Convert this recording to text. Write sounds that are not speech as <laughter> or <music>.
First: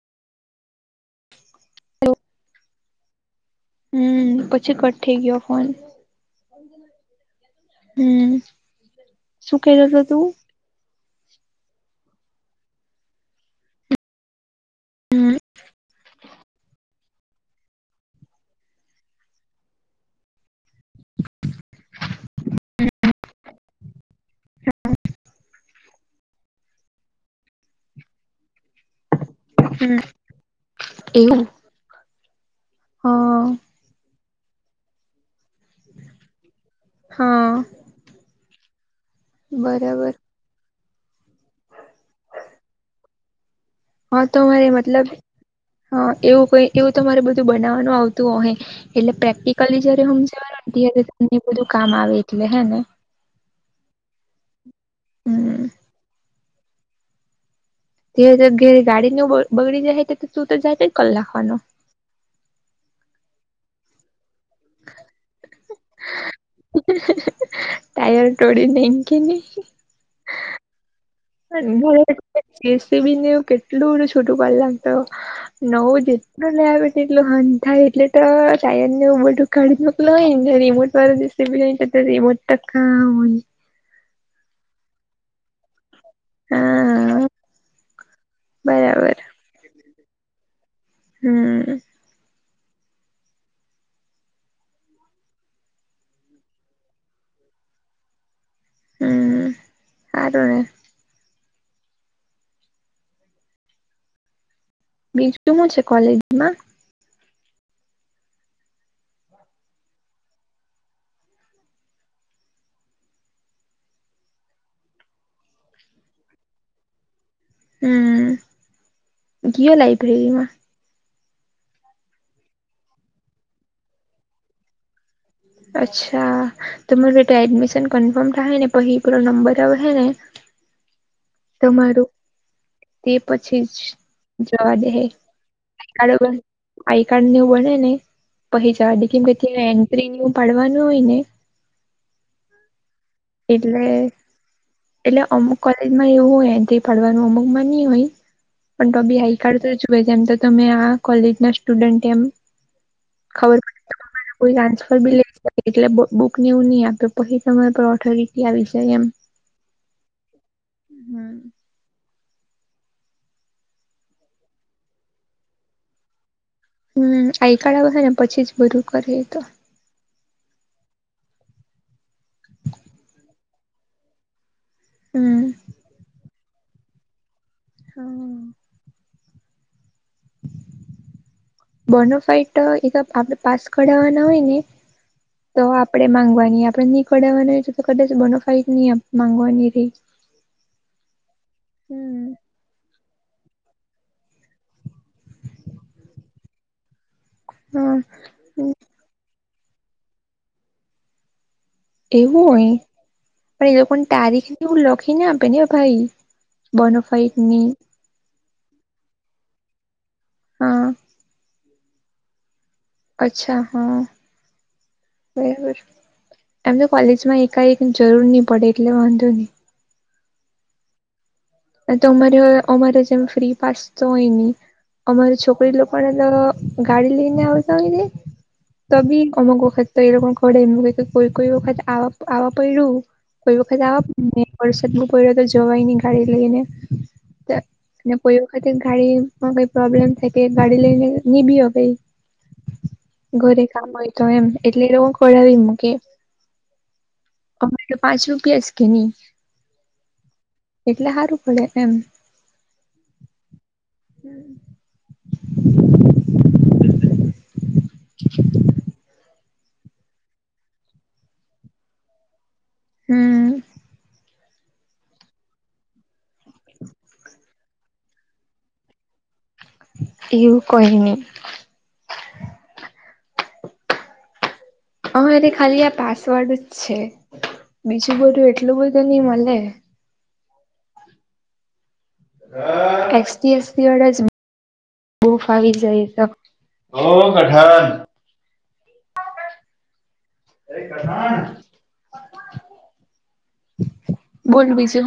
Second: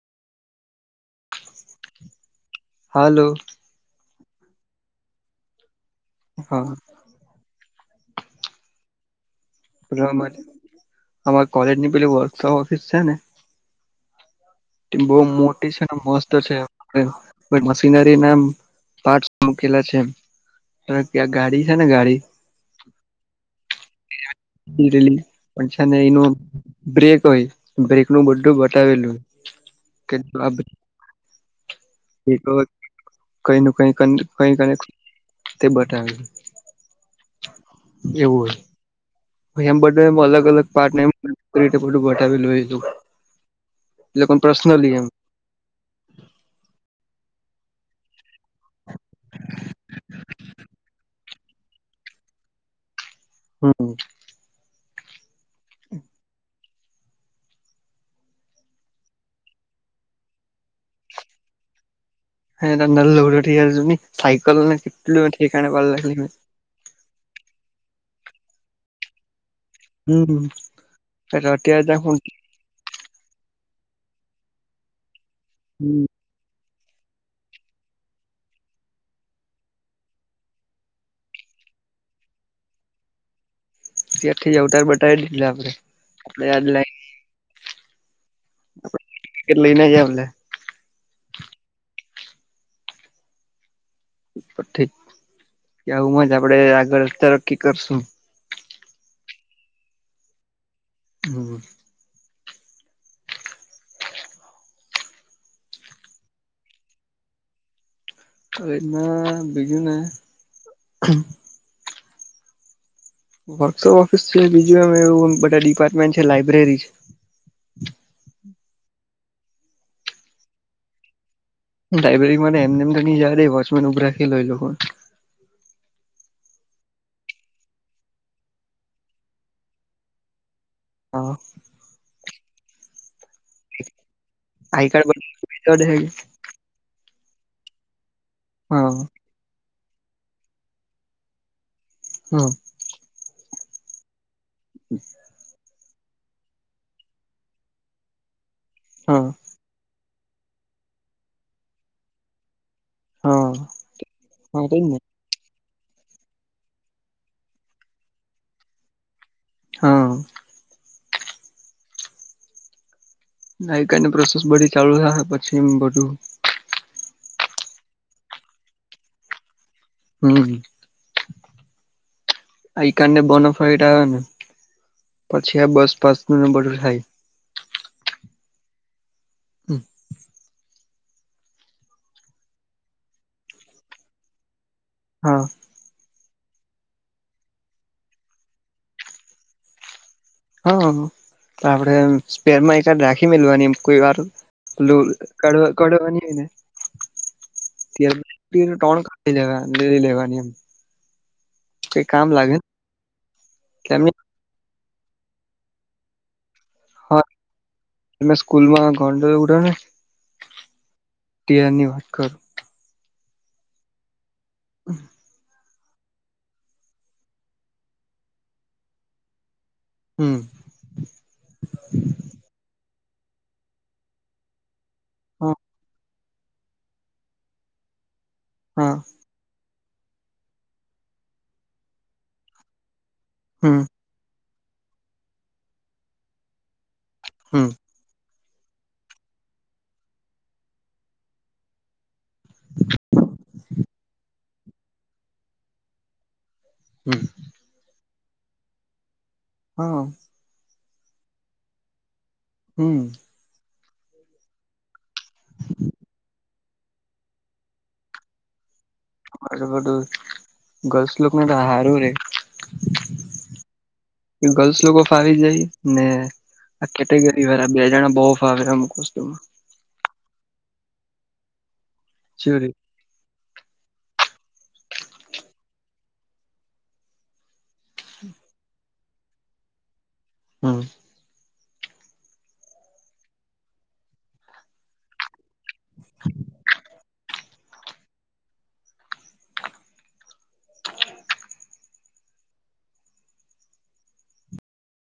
Hello હાલો હમ પછી ઘટ થઈ ગયો ફોન હા. હમ. શું કેતો હતો તું રમન અમારે કોલેજ ની પેલી વર્કશોપ ઓફિસ છે ને? બહુ હમ મોટી છે ને મસ્ત છે. આપણે મશીનરીના આમ પાર્ટ મૂકેલા છે એમ. ત ક્યાં ગાડી છે ને ગાડી. ડેલિગ પણ છે ને એનું બ્રેક હોય બ્રેક નું બધું બટાવેલું હમ એવું એ તો હા કઈ ન કઈ કઈ ક તે બતાવી. હા. એવું હોય. એમ બધે બરાબર નુ અલગ અલગ પાર્ટ એમ બધું બાતાવેલું હતું? હા તમારે મતલબ હા એવું કઈ એવું તમારે બધું બનાવવાનું આવતું હોયે. એટલે પ્રેક્ટિકલી જયારે હમજાવે ને ત્યારે તમ બધું કામ આવે એટલે હે ને હમ. હ <inaudible> હમ <inaudible> જે જગ્યાએ ગાડી નુ બ બગડી જાય તું તો જાય ક લખવાનો. હ તરી જ ન સકલનેટ કાર ભ લાગ <inaudible> ટાયર ટોડી નઈકી ની હમ. <inaudible> લ બેઠ એટલું હંધ થાય એટલે તો ટાયર ને ઉર ઉાડીનેક હોય નેને રિમોટ વાળ <inaudible> ત આખથી જવતાર બટાવ દી આપડે. હા બરાબર <inaudible> હમ તો ઠીક કે હું જ આપડે આગળ અતારક્કી કરશું? હ હારુન હમ બી શું છે કોલેજમાં? ના બીજને વર્કશોપ ઓફિસ છે બીજું એમ એવું બધા ડિપાર્ટમેન્ટ છે લાઈબ્રેરી છે. હમ, કયો લાઈબ્રેરીમાં? લાયબ્રેરી એમને એમ ની જે વોચમેન ઉભરાખ લઈ લો હોય. અચ્છા, તો મરોટ એડમિશન કન્ફર્મડ ને પ હ પરો નંબર આવ હ હ ને. હા. તમારું, તે પછી જ. જોવા આઈ દે હે, કાર્ડ બરોબર. આઈ કાર્ડ વું બને ને, પછ હા જડી કેમ કે એન્ટ્રી એવું પાડવાનું હોય ને. હમ. એટલે એટલે અમુક કલે માં એવું હોય એથી ફડવાનું અમુક માં નહ હોય, પણ તો બી હા આઈ કાર્ડ જો એમ તો તમે આ કોલેજ ના સ્ટુડન્ટ એમ. હા ખબર કોઈ હા તેજ ટાન્સફર ને બ લ. <unintelligible> એટલે બુક નેવું નહ આપ્યો પી સમય પર ઓથોરિટી આવી જાય એમ. હા. હમ નાઈકાઈની પ્રોસેસ બધી ચાલુ થ પછી એ બધું. હમ આઈકાર્ડ આવે ને પછી જ બધું કરીએ તો. હમ, આઈ કાર્ડ ને બનોફાઈટ આવે ને. પછી આ બસ પાસ નું બદ્દુ થાય. હમ. હમ. બોનો ફાઈટ તો એક આપડણે પાસ કરઢાવવાના હોય ને. હા. તો આપડે માંગવાની આપડે નહી કઢાવવાનું હોય તો, કાળાજ નહી ગવાની રહી. હા. આપણે હમ સ્પેરમાં એક રાખી મેલવાની કોઈ વાર. ક કડવાની હોયને. હા ટ કાઢી લેવા લે લેવાની એમ. કઈ કામ એવું લાગે હોય, પણ એ લોકો તારીખ ને એવું લખીને આપે ને ભાઈ. હા બોનોફાઈટની. તમે સ્કૂલ માં ઘોંડ ઉડ્યો ને. હા. જ્યાર ની વાત કરુ. અચ્છા હા, બરાબર. એમ તો કોલેજ માં એકાએક જરૂર નહી પડે એટલે વાંધો નહી. હમ. તો અમારે અમારે જેમ ફ્રી પાસ તો હોય નહી, અમારે હા છોકરી લોકોને તો ગાડી લઈને આવ તો હોય ને, હા તો બી અમુક વક્ત તો એ લોકોમ ઘર એમ લોકો એક ખા આ આવવા પરું, હમ ખા આવા મે વરસાદ બ પડ્યો તો જવાય નહી ગાડી લઈને. હમ અને પો ખા ગાડી મ પ્રબ્લેમ થાય ગાડી લઈને નહીં ભી અવાય. ઘરે કામ હોય તો એમ એટલે હું ખોડાવી મુકે. હમ. આપડે તો પાંચ રૂપીસ કે નહીં. હા. એટલે હારું પડે એમ. હમ્મ. <inaudible> <unintelligible> બધું ગર્લ્સ લોકને તો હારુ રહે. હમ્મ. ને ગર્લ્સ લોકો ફાવી જાય ને આ કેટેગરીવાળા બે જણા બહું ફાવે <unintelligible> એવું કહી નહીં. <unintelligible> અમારે ખાલી આ પાસવર્ડ જ છે. બીજું બધુંઈ એટલું બધું નઈ મલે. હમ્મ. એ સી, એસ ટી વાળા જ બહું ફાવી જાય <unintelligible> <unintelligible> બોલ બીજું હું